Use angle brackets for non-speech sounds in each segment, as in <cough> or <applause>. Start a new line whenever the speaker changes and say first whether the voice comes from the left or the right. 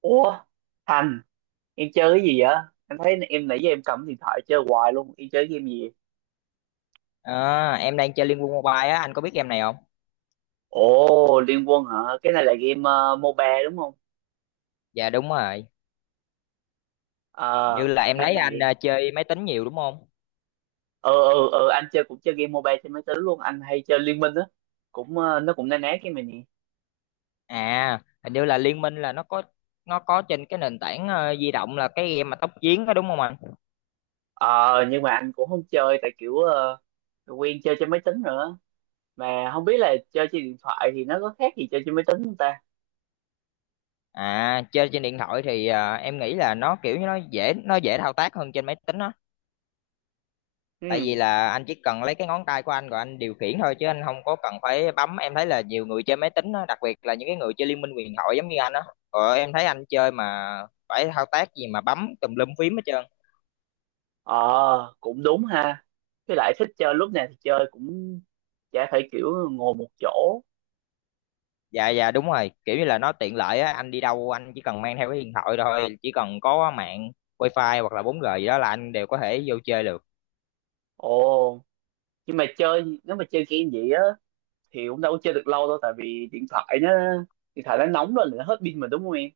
right: Ủa Thành, em chơi cái gì vậy? Em thấy em nãy giờ em cầm điện thoại chơi hoài luôn, em chơi game gì vậy?
left: À, em đang chơi Liên Quân Mobile á, anh có biết game này không?
right: Ồ, Liên Quân hả? Cái này là game MOBA đúng không?
left: Dạ đúng rồi, hình như
right: Ờ
left: là em
right: game
left: thấy anh
right: này.
left: chơi máy tính nhiều đúng không?
right: Ờ, anh chơi cũng chơi game mobile trên máy tính luôn, anh hay chơi Liên Minh á. Cũng nó cũng na ná cái mình nè.
left: À, hình như là Liên Minh là nó có trên cái nền tảng di động, là cái game mà tốc chiến đó đúng không anh?
right: Ờ nhưng mà anh cũng không chơi tại kiểu quen chơi trên máy tính nữa, mà không biết là chơi trên điện thoại thì nó có khác gì chơi trên máy tính không ta.
left: À, chơi trên điện thoại thì em nghĩ là nó kiểu như nó dễ thao tác hơn trên máy tính á. Tại vì
right: Ừ.
left: là anh chỉ cần lấy cái ngón tay của anh rồi anh điều khiển thôi, chứ anh không có cần phải bấm. Em thấy là nhiều người chơi máy tính á, đặc biệt là những cái người chơi liên minh huyền thoại giống như anh á, rồi em thấy anh chơi mà phải thao tác gì mà bấm tùm lum phím hết trơn.
right: Ờ cũng đúng ha, với lại thích chơi lúc nào thì chơi, cũng chả phải kiểu ngồi một chỗ.
left: Dạ dạ, đúng rồi, kiểu như là nó tiện lợi á, anh đi đâu anh chỉ cần mang theo cái điện thoại thôi, chỉ cần có mạng wifi hoặc là 4G gì đó là anh đều có thể vô chơi được.
right: Ồ, nhưng mà chơi nếu mà chơi game vậy á thì cũng đâu có chơi được lâu đâu, tại vì điện thoại nó nóng lên là nó hết pin mà đúng không em?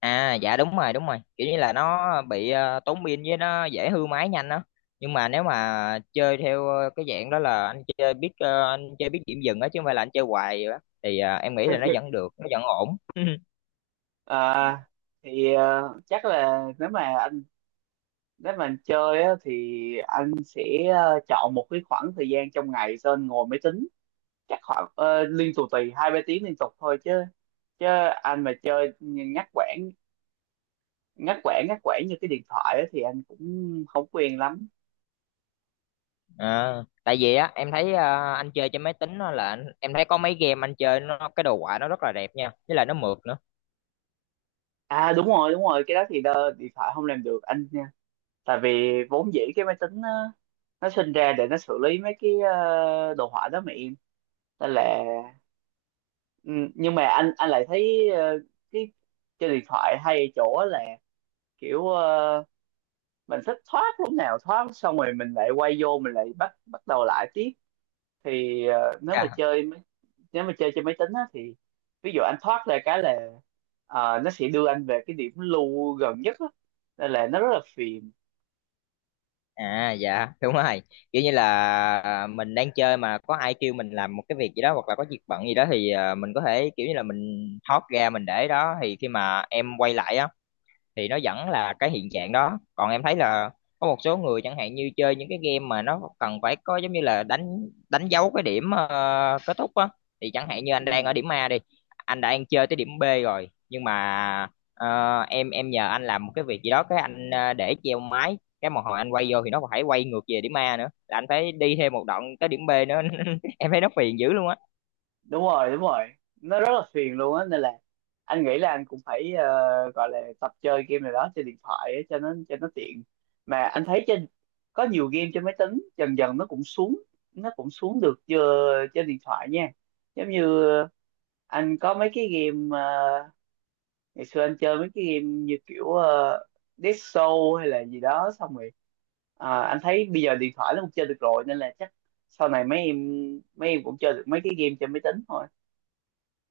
left: À dạ đúng rồi, đúng rồi, kiểu như là nó bị tốn pin, với nó dễ hư máy nhanh đó. Nhưng mà nếu mà chơi theo cái dạng đó là anh chơi biết điểm dừng á, chứ không phải là anh chơi hoài vậy đó. Thì em nghĩ là nó vẫn được, nó vẫn ổn. <laughs>
right: À thì chắc là nếu mà anh chơi á thì anh sẽ chọn một cái khoảng thời gian trong ngày cho anh ngồi máy tính, chắc khoảng liên tục tùy hai ba tiếng liên tục thôi chứ. Chứ anh mà chơi nhắc quãng, ngắt quãng ngắt quãng như cái điện thoại á thì anh cũng không quen lắm.
left: à, tại vì á em thấy anh chơi trên máy tính á, là em thấy có mấy game anh chơi nó cái đồ họa nó rất là đẹp nha, với lại nó mượt nữa.
right: À đúng rồi đúng rồi, cái đó thì điện thoại không làm được anh nha, tại vì vốn dĩ cái máy tính nó sinh ra để nó xử lý mấy cái đồ họa đó mà em. Nên là ừ, nhưng mà anh lại thấy cái chơi điện thoại hay ở chỗ là kiểu mình thích thoát lúc nào thoát, xong rồi mình lại quay vô mình lại bắt bắt đầu lại tiếp. Thì nếu mà
left: À,
right: chơi máy, nếu mà chơi trên máy tính á, thì ví dụ anh thoát ra cái là nó sẽ đưa anh về cái điểm lưu gần nhất á. Nên là nó rất là phiền.
left: À, dạ đúng rồi, kiểu như là mình đang chơi mà có ai kêu mình làm một cái việc gì đó hoặc là có việc bận gì đó, thì mình có thể kiểu như là mình thoát ra mình để đó, thì khi mà em quay lại á thì nó vẫn là cái hiện trạng đó. Còn em thấy là có một số người chẳng hạn như chơi những cái game mà nó cần phải có, giống như là đánh đánh dấu cái điểm kết thúc á, thì chẳng hạn như anh đang ở
right: Ừ,
left: điểm A đi, anh đang chơi tới điểm B rồi, nhưng mà em nhờ anh làm một cái việc gì đó, cái anh để treo máy cái một hồi, anh quay vô thì nó còn phải quay ngược về điểm A nữa, là anh phải đi thêm một đoạn tới điểm B nữa. <laughs> Em thấy nó phiền dữ luôn á.
right: đúng rồi đúng rồi, nó rất là phiền luôn á. Nên là anh nghĩ là anh cũng phải gọi là tập chơi game này đó trên điện thoại á, cho nó tiện. Mà anh thấy trên có nhiều game trên máy tính dần dần nó cũng xuống, nó cũng xuống được chưa trên điện thoại nha. Giống như anh có mấy cái game ngày xưa anh chơi mấy cái game như kiểu Dead Show hay là gì đó, xong rồi à, anh thấy bây giờ điện thoại nó cũng chơi được rồi, nên là chắc sau này mấy em cũng chơi được mấy cái game trên máy tính thôi.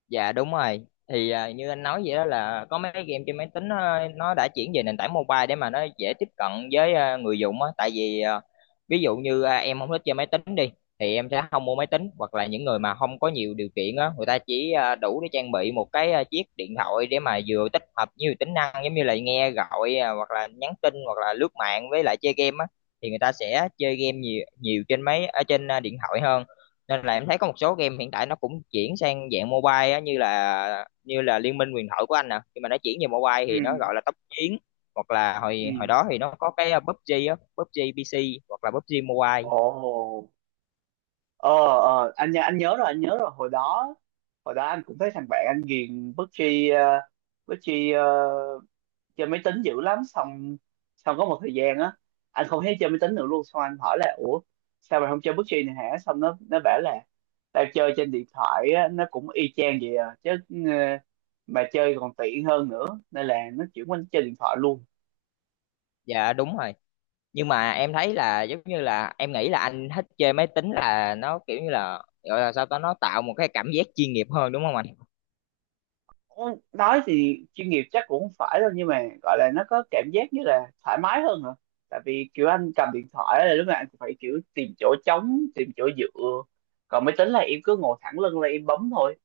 left: Dạ đúng rồi. Thì như anh nói vậy đó, là có mấy cái game trên máy tính nó đã chuyển về nền tảng mobile để mà nó dễ tiếp cận với người dùng á. Tại vì ví dụ như em không thích chơi máy tính đi thì em sẽ không mua máy tính, hoặc là những người mà không có nhiều điều kiện á, người ta chỉ đủ để trang bị một cái chiếc điện thoại, để mà vừa tích hợp nhiều tính năng giống như là nghe gọi hoặc là nhắn tin, hoặc là lướt mạng, với lại chơi game á, thì người ta sẽ chơi game nhiều nhiều trên máy, ở trên điện thoại hơn. Nên là em thấy có một số game hiện tại nó cũng chuyển sang dạng mobile á, như là Liên minh huyền thoại của anh nè, khi mà nó chuyển về mobile
right: Ừ.
left: thì nó gọi là tốc chiến. Hoặc là
right: Ừ.
left: hồi hồi đó thì nó có cái PUBG á, PUBG PC hoặc là PUBG Mobile.
right: Ồ, ờ, anh nhớ anh nhớ rồi hồi đó anh cũng thấy thằng bạn anh ghiền PUBG, uh, PUBG chơi máy tính dữ lắm. Xong xong có một thời gian á anh không thấy chơi máy tính nữa luôn, xong anh hỏi là ủa sao mày không chơi PUBG này hả, xong nó bảo là tao chơi trên điện thoại á, nó cũng y chang vậy à chứ. ờ, mà chơi còn tiện hơn nữa nên là nó chuyển qua nó chơi điện thoại luôn.
left: Dạ đúng rồi. Nhưng mà em thấy là, giống như là em nghĩ là anh thích chơi máy tính là nó kiểu như là, gọi là sao ta, nó tạo một cái cảm giác chuyên nghiệp hơn, đúng không anh?
right: Ủa, nói thì chuyên nghiệp chắc cũng không phải đâu, nhưng mà gọi là nó có cảm giác như là thoải mái hơn hả. Tại vì kiểu anh cầm điện thoại là lúc nào anh cũng phải kiểu tìm chỗ trống, tìm chỗ dựa. Còn máy tính là em cứ ngồi thẳng lưng là em bấm thôi.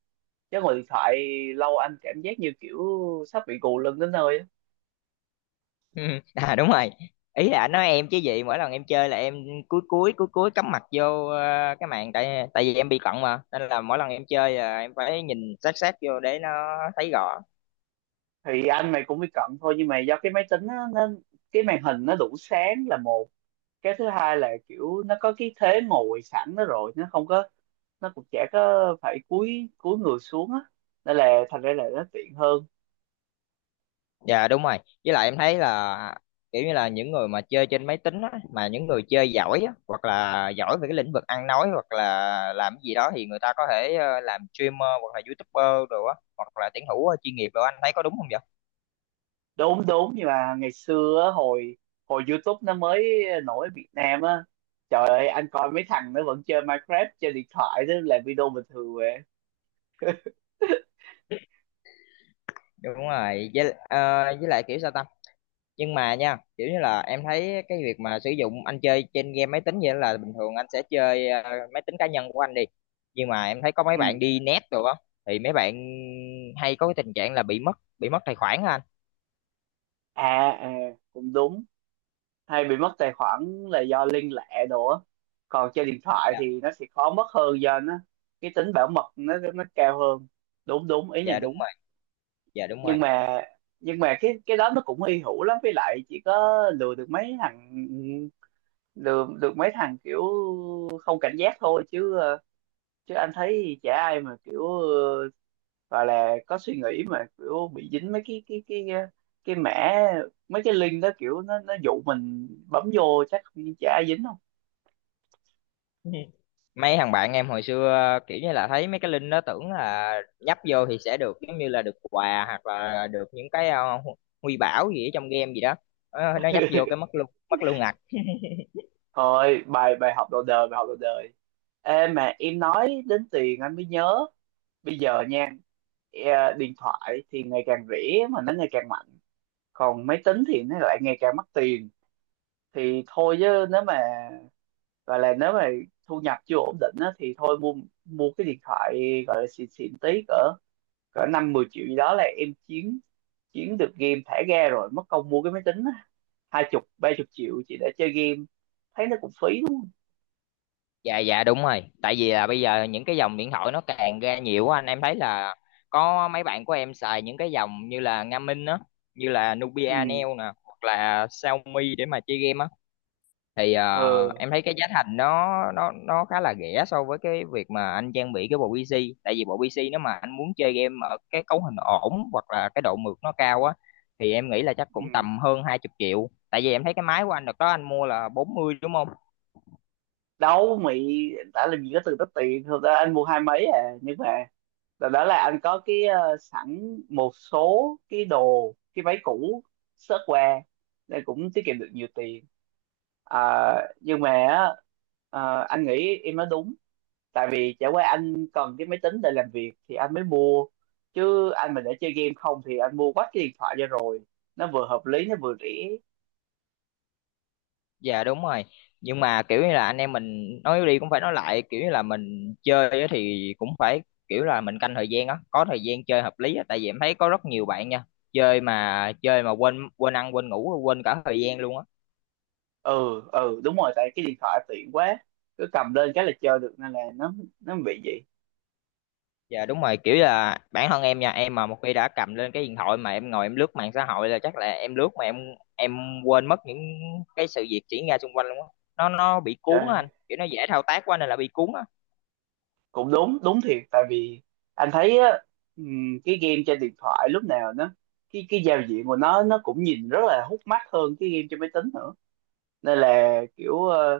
right: Chứ ngồi điện thoại lâu anh cảm giác như kiểu sắp bị gù lưng đến nơi á.
left: <laughs> Ừ, à đúng rồi, ý là anh nói em chứ gì, mỗi lần em chơi là em cúi cúi cúi cúi cắm mặt vô cái màn, tại tại vì em bị cận mà, nên là mỗi lần em chơi là em phải nhìn sát sát vô để nó thấy rõ.
right: Thì anh mày cũng bị cận thôi, nhưng mà do cái máy tính á, nó cái màn hình nó đủ sáng là một, cái thứ hai là kiểu nó có cái thế ngồi sẵn đó rồi, nó không có, nó cũng chả có phải cúi cúi người xuống á, nên là thành ra là nó tiện hơn.
left: Dạ đúng rồi, với lại em thấy là, kiểu như là, những người mà chơi trên máy tính á, mà những người chơi giỏi á, hoặc là giỏi về cái lĩnh vực ăn nói hoặc là làm cái gì đó, thì người ta có thể làm streamer hoặc là youtuber đồ á, hoặc là tuyển thủ chuyên nghiệp đồ, anh thấy có đúng không vậy?
right: Đúng đúng, nhưng mà ngày xưa á, hồi hồi YouTube nó mới nổi ở Việt Nam á, trời ơi anh coi mấy thằng nó vẫn chơi Minecraft chơi điện thoại đó làm video bình thường vậy.
left: Đúng rồi, với lại kiểu sao ta? Nhưng mà nha, kiểu như là em thấy cái việc mà sử dụng anh chơi trên game máy tính vậy là bình thường anh sẽ chơi máy tính cá nhân của anh đi, nhưng mà em thấy có mấy
right: Ừ.
left: bạn đi net rồi á, thì mấy bạn hay có cái tình trạng là bị mất tài khoản á anh.
right: À à, cũng đúng. Hay bị mất tài khoản là do liên lạc đồ á, còn trên điện thoại
left: Dạ
right: thì nó sẽ khó mất hơn do nó cái tính bảo mật nó cao hơn. Đúng đúng, ý này
left: dạ đúng
right: đúng.
left: rồi, dạ đúng rồi.
right: Nhưng mà nhưng mà cái đó nó cũng hy hữu lắm, với lại chỉ có lừa được mấy thằng, lừa được mấy thằng kiểu không cảnh giác thôi, chứ chứ anh thấy chả ai mà kiểu gọi là có suy nghĩ mà kiểu bị dính mấy cái mấy cái link đó, kiểu nó dụ mình bấm vô, chắc chả ai dính không.
left: <laughs> Mấy thằng bạn em hồi xưa kiểu như là thấy mấy cái link đó tưởng là nhấp vô thì sẽ được, giống như là được quà hoặc là được những cái huy bảo gì ở trong game gì đó. Ờ, nó nhấp vô cái
right: <laughs>
left: mất luôn, mất luôn ngặt.
right: Thôi, bài bài học đầu đời, bài học đầu đời. Ê, mà em nói đến tiền anh mới nhớ, bây giờ nha, điện thoại thì ngày càng rẻ mà nó ngày càng mạnh, còn máy tính thì nó lại ngày càng mắc tiền. Thì thôi chứ nếu mà gọi là nếu mà thu nhập chưa ổn định á, thì thôi mua, mua cái điện thoại gọi là xịn xịn tí, cỡ cỡ năm mười triệu gì đó là em chiến, chiến được game thả ga rồi. Mất công mua cái máy tính á, hai chục ba chục triệu chỉ để chơi game thấy nó cũng phí đúng không.
left: Dạ dạ đúng rồi, tại vì là bây giờ những cái dòng điện thoại nó càng ra nhiều á anh, em thấy là có mấy bạn của em xài những cái dòng như là Nga Minh á, như là
right: Ừ.
left: Nubia Neo nè, hoặc là Xiaomi để mà chơi game á, thì
right: Ờ.
left: em thấy cái giá thành nó khá là rẻ so với cái việc mà anh trang bị cái bộ PC. Tại vì bộ PC nếu mà anh muốn chơi game ở cái cấu hình ổn hoặc là cái độ mượt nó cao á, thì em nghĩ là chắc cũng
right: Ừ.
left: tầm hơn 20 triệu. Tại vì em thấy cái máy của anh đợt đó anh mua là 40 đúng không?
right: Đâu mày, đã làm gì có từng đó tiền, thật ra anh mua hai mấy à, nhưng mà đó, đó là anh có cái sẵn một số cái đồ cái váy cũ sớt qua nên cũng tiết kiệm được nhiều tiền. À, nhưng mà á, anh nghĩ em nói đúng. Tại vì chả qua anh cần cái máy tính để làm việc thì anh mới mua, chứ anh mà để chơi game không thì anh mua quách cái điện thoại cho rồi, nó vừa hợp lý nó vừa rẻ.
left: Dạ đúng rồi. Nhưng mà kiểu như là anh em mình nói đi cũng phải nói lại, kiểu như là mình chơi á thì cũng phải kiểu là mình canh thời gian á, có thời gian chơi hợp lý á, tại vì em thấy có rất nhiều bạn nha, chơi mà quên quên ăn quên ngủ quên cả thời gian luôn á.
right: Ừ ừ đúng rồi, tại cái điện thoại tiện quá, cứ cầm lên cái là chơi được, nên là nó bị vậy.
left: Dạ đúng rồi, kiểu là bản thân em nha, em mà một khi đã cầm lên cái điện thoại mà em ngồi em lướt mạng xã hội là chắc là em lướt mà em quên mất những cái sự việc diễn ra xung quanh luôn á. Nó bị cuốn á anh, kiểu nó dễ thao tác quá nên là bị cuốn á.
right: Cũng đúng đúng thiệt. Tại vì anh thấy á, cái game trên điện thoại lúc nào nó cái giao diện của nó cũng nhìn rất là hút mắt hơn cái game trên máy tính nữa. Nên là kiểu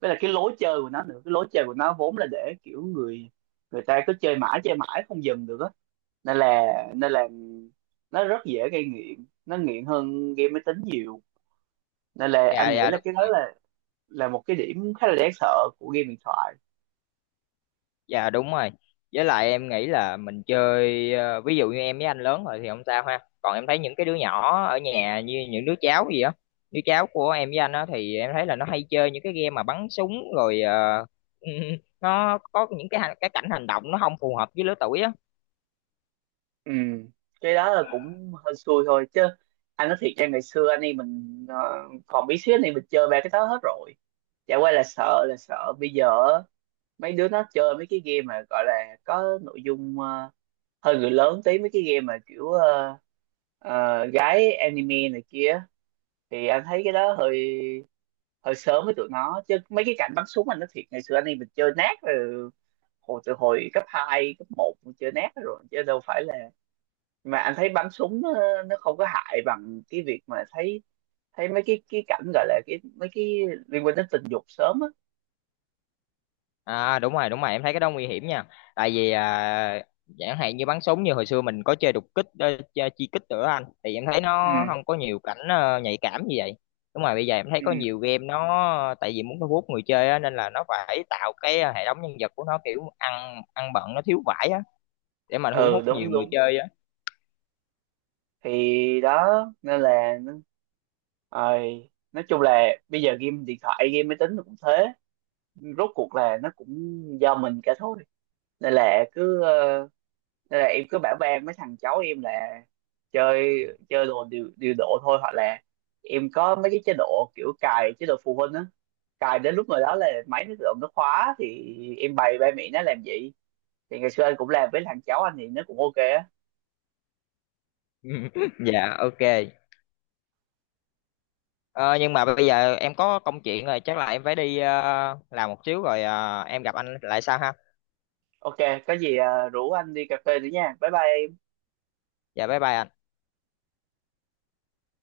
right: với là cái lối chơi của nó nữa, cái lối chơi của nó vốn là để kiểu người, người ta cứ chơi mãi không dừng được á. Nên là nên là nó rất dễ gây nghiện, nó nghiện hơn game máy tính nhiều. Nên là
left: Dạ
right: anh nghĩ
left: dạ
right: là
left: đúng.
right: cái đó là một cái điểm khá là đáng sợ của game điện thoại.
left: Dạ đúng rồi. Với lại em nghĩ là mình chơi ví dụ như em với anh lớn rồi thì không sao ha. Còn em thấy những cái đứa nhỏ ở nhà như những đứa cháu gì á, đứa cháu của em với anh á, thì em thấy là nó hay chơi những cái game mà bắn súng rồi <laughs> nó có những cái cảnh hành động nó không phù hợp với lứa tuổi á.
right: Ừ, cái đó là cũng hơi xui thôi, chứ anh nói thiệt cho ngày xưa anh em mình còn bí xíu anh em mình chơi ba cái đó hết rồi. Chả qua là sợ, là sợ bây giờ á, mấy đứa nó chơi mấy cái game mà gọi là có nội dung hơi người lớn tí, mấy cái game mà kiểu gái anime này kia, thì anh thấy cái đó hơi, hơi sớm với tụi nó. Chứ mấy cái cảnh bắn súng anh nói thiệt ngày xưa anh em mình chơi nát rồi, hồi từ hồi cấp 2 cấp một mình chơi nát rồi chứ đâu phải là. Mà anh thấy bắn súng nó không có hại bằng cái việc mà thấy, thấy mấy cái cảnh gọi là mấy cái liên quan đến tình dục sớm á.
left: À đúng rồi, em thấy cái đó nguy hiểm nha. Tại vì chẳng hạn như bắn súng như hồi xưa mình có chơi đục kích, chơi chi kích nữa anh, thì em thấy nó
right: Ừ.
left: không có nhiều cảnh nhạy cảm như vậy. Đúng rồi, bây giờ em thấy
right: Ừ.
left: có nhiều game nó tại vì muốn thu hút người chơi á, nên là nó phải tạo cái hệ thống nhân vật của nó kiểu ăn ăn bận nó thiếu vải á, để mà thu
right: Ừ
left: hút
right: đúng
left: nhiều người
right: đúng,
left: chơi á.
right: thì đó nên là rồi nói chung là bây giờ game điện thoại game máy tính nó cũng thế, rốt cuộc là nó cũng do mình cả thôi. Nên là cứ nên là em cứ bảo ban mấy thằng cháu em là chơi, chơi đồ điều, điều độ thôi, hoặc là em có mấy cái chế độ kiểu cài chế độ phụ huynh á, cài đến lúc nào đó là máy nó tự động nó khóa, thì em bày ba mẹ nó làm gì. Thì ngày xưa anh cũng làm với thằng cháu anh thì nó cũng ok á.
left: <laughs> Dạ ok. Ờ, nhưng mà bây giờ em có công chuyện rồi, chắc là em phải đi làm một xíu rồi em gặp anh lại sau ha.
right: Ok, có gì à, rủ anh đi cà phê nữa nha, bye bye em.
left: Dạ bye bye ạ.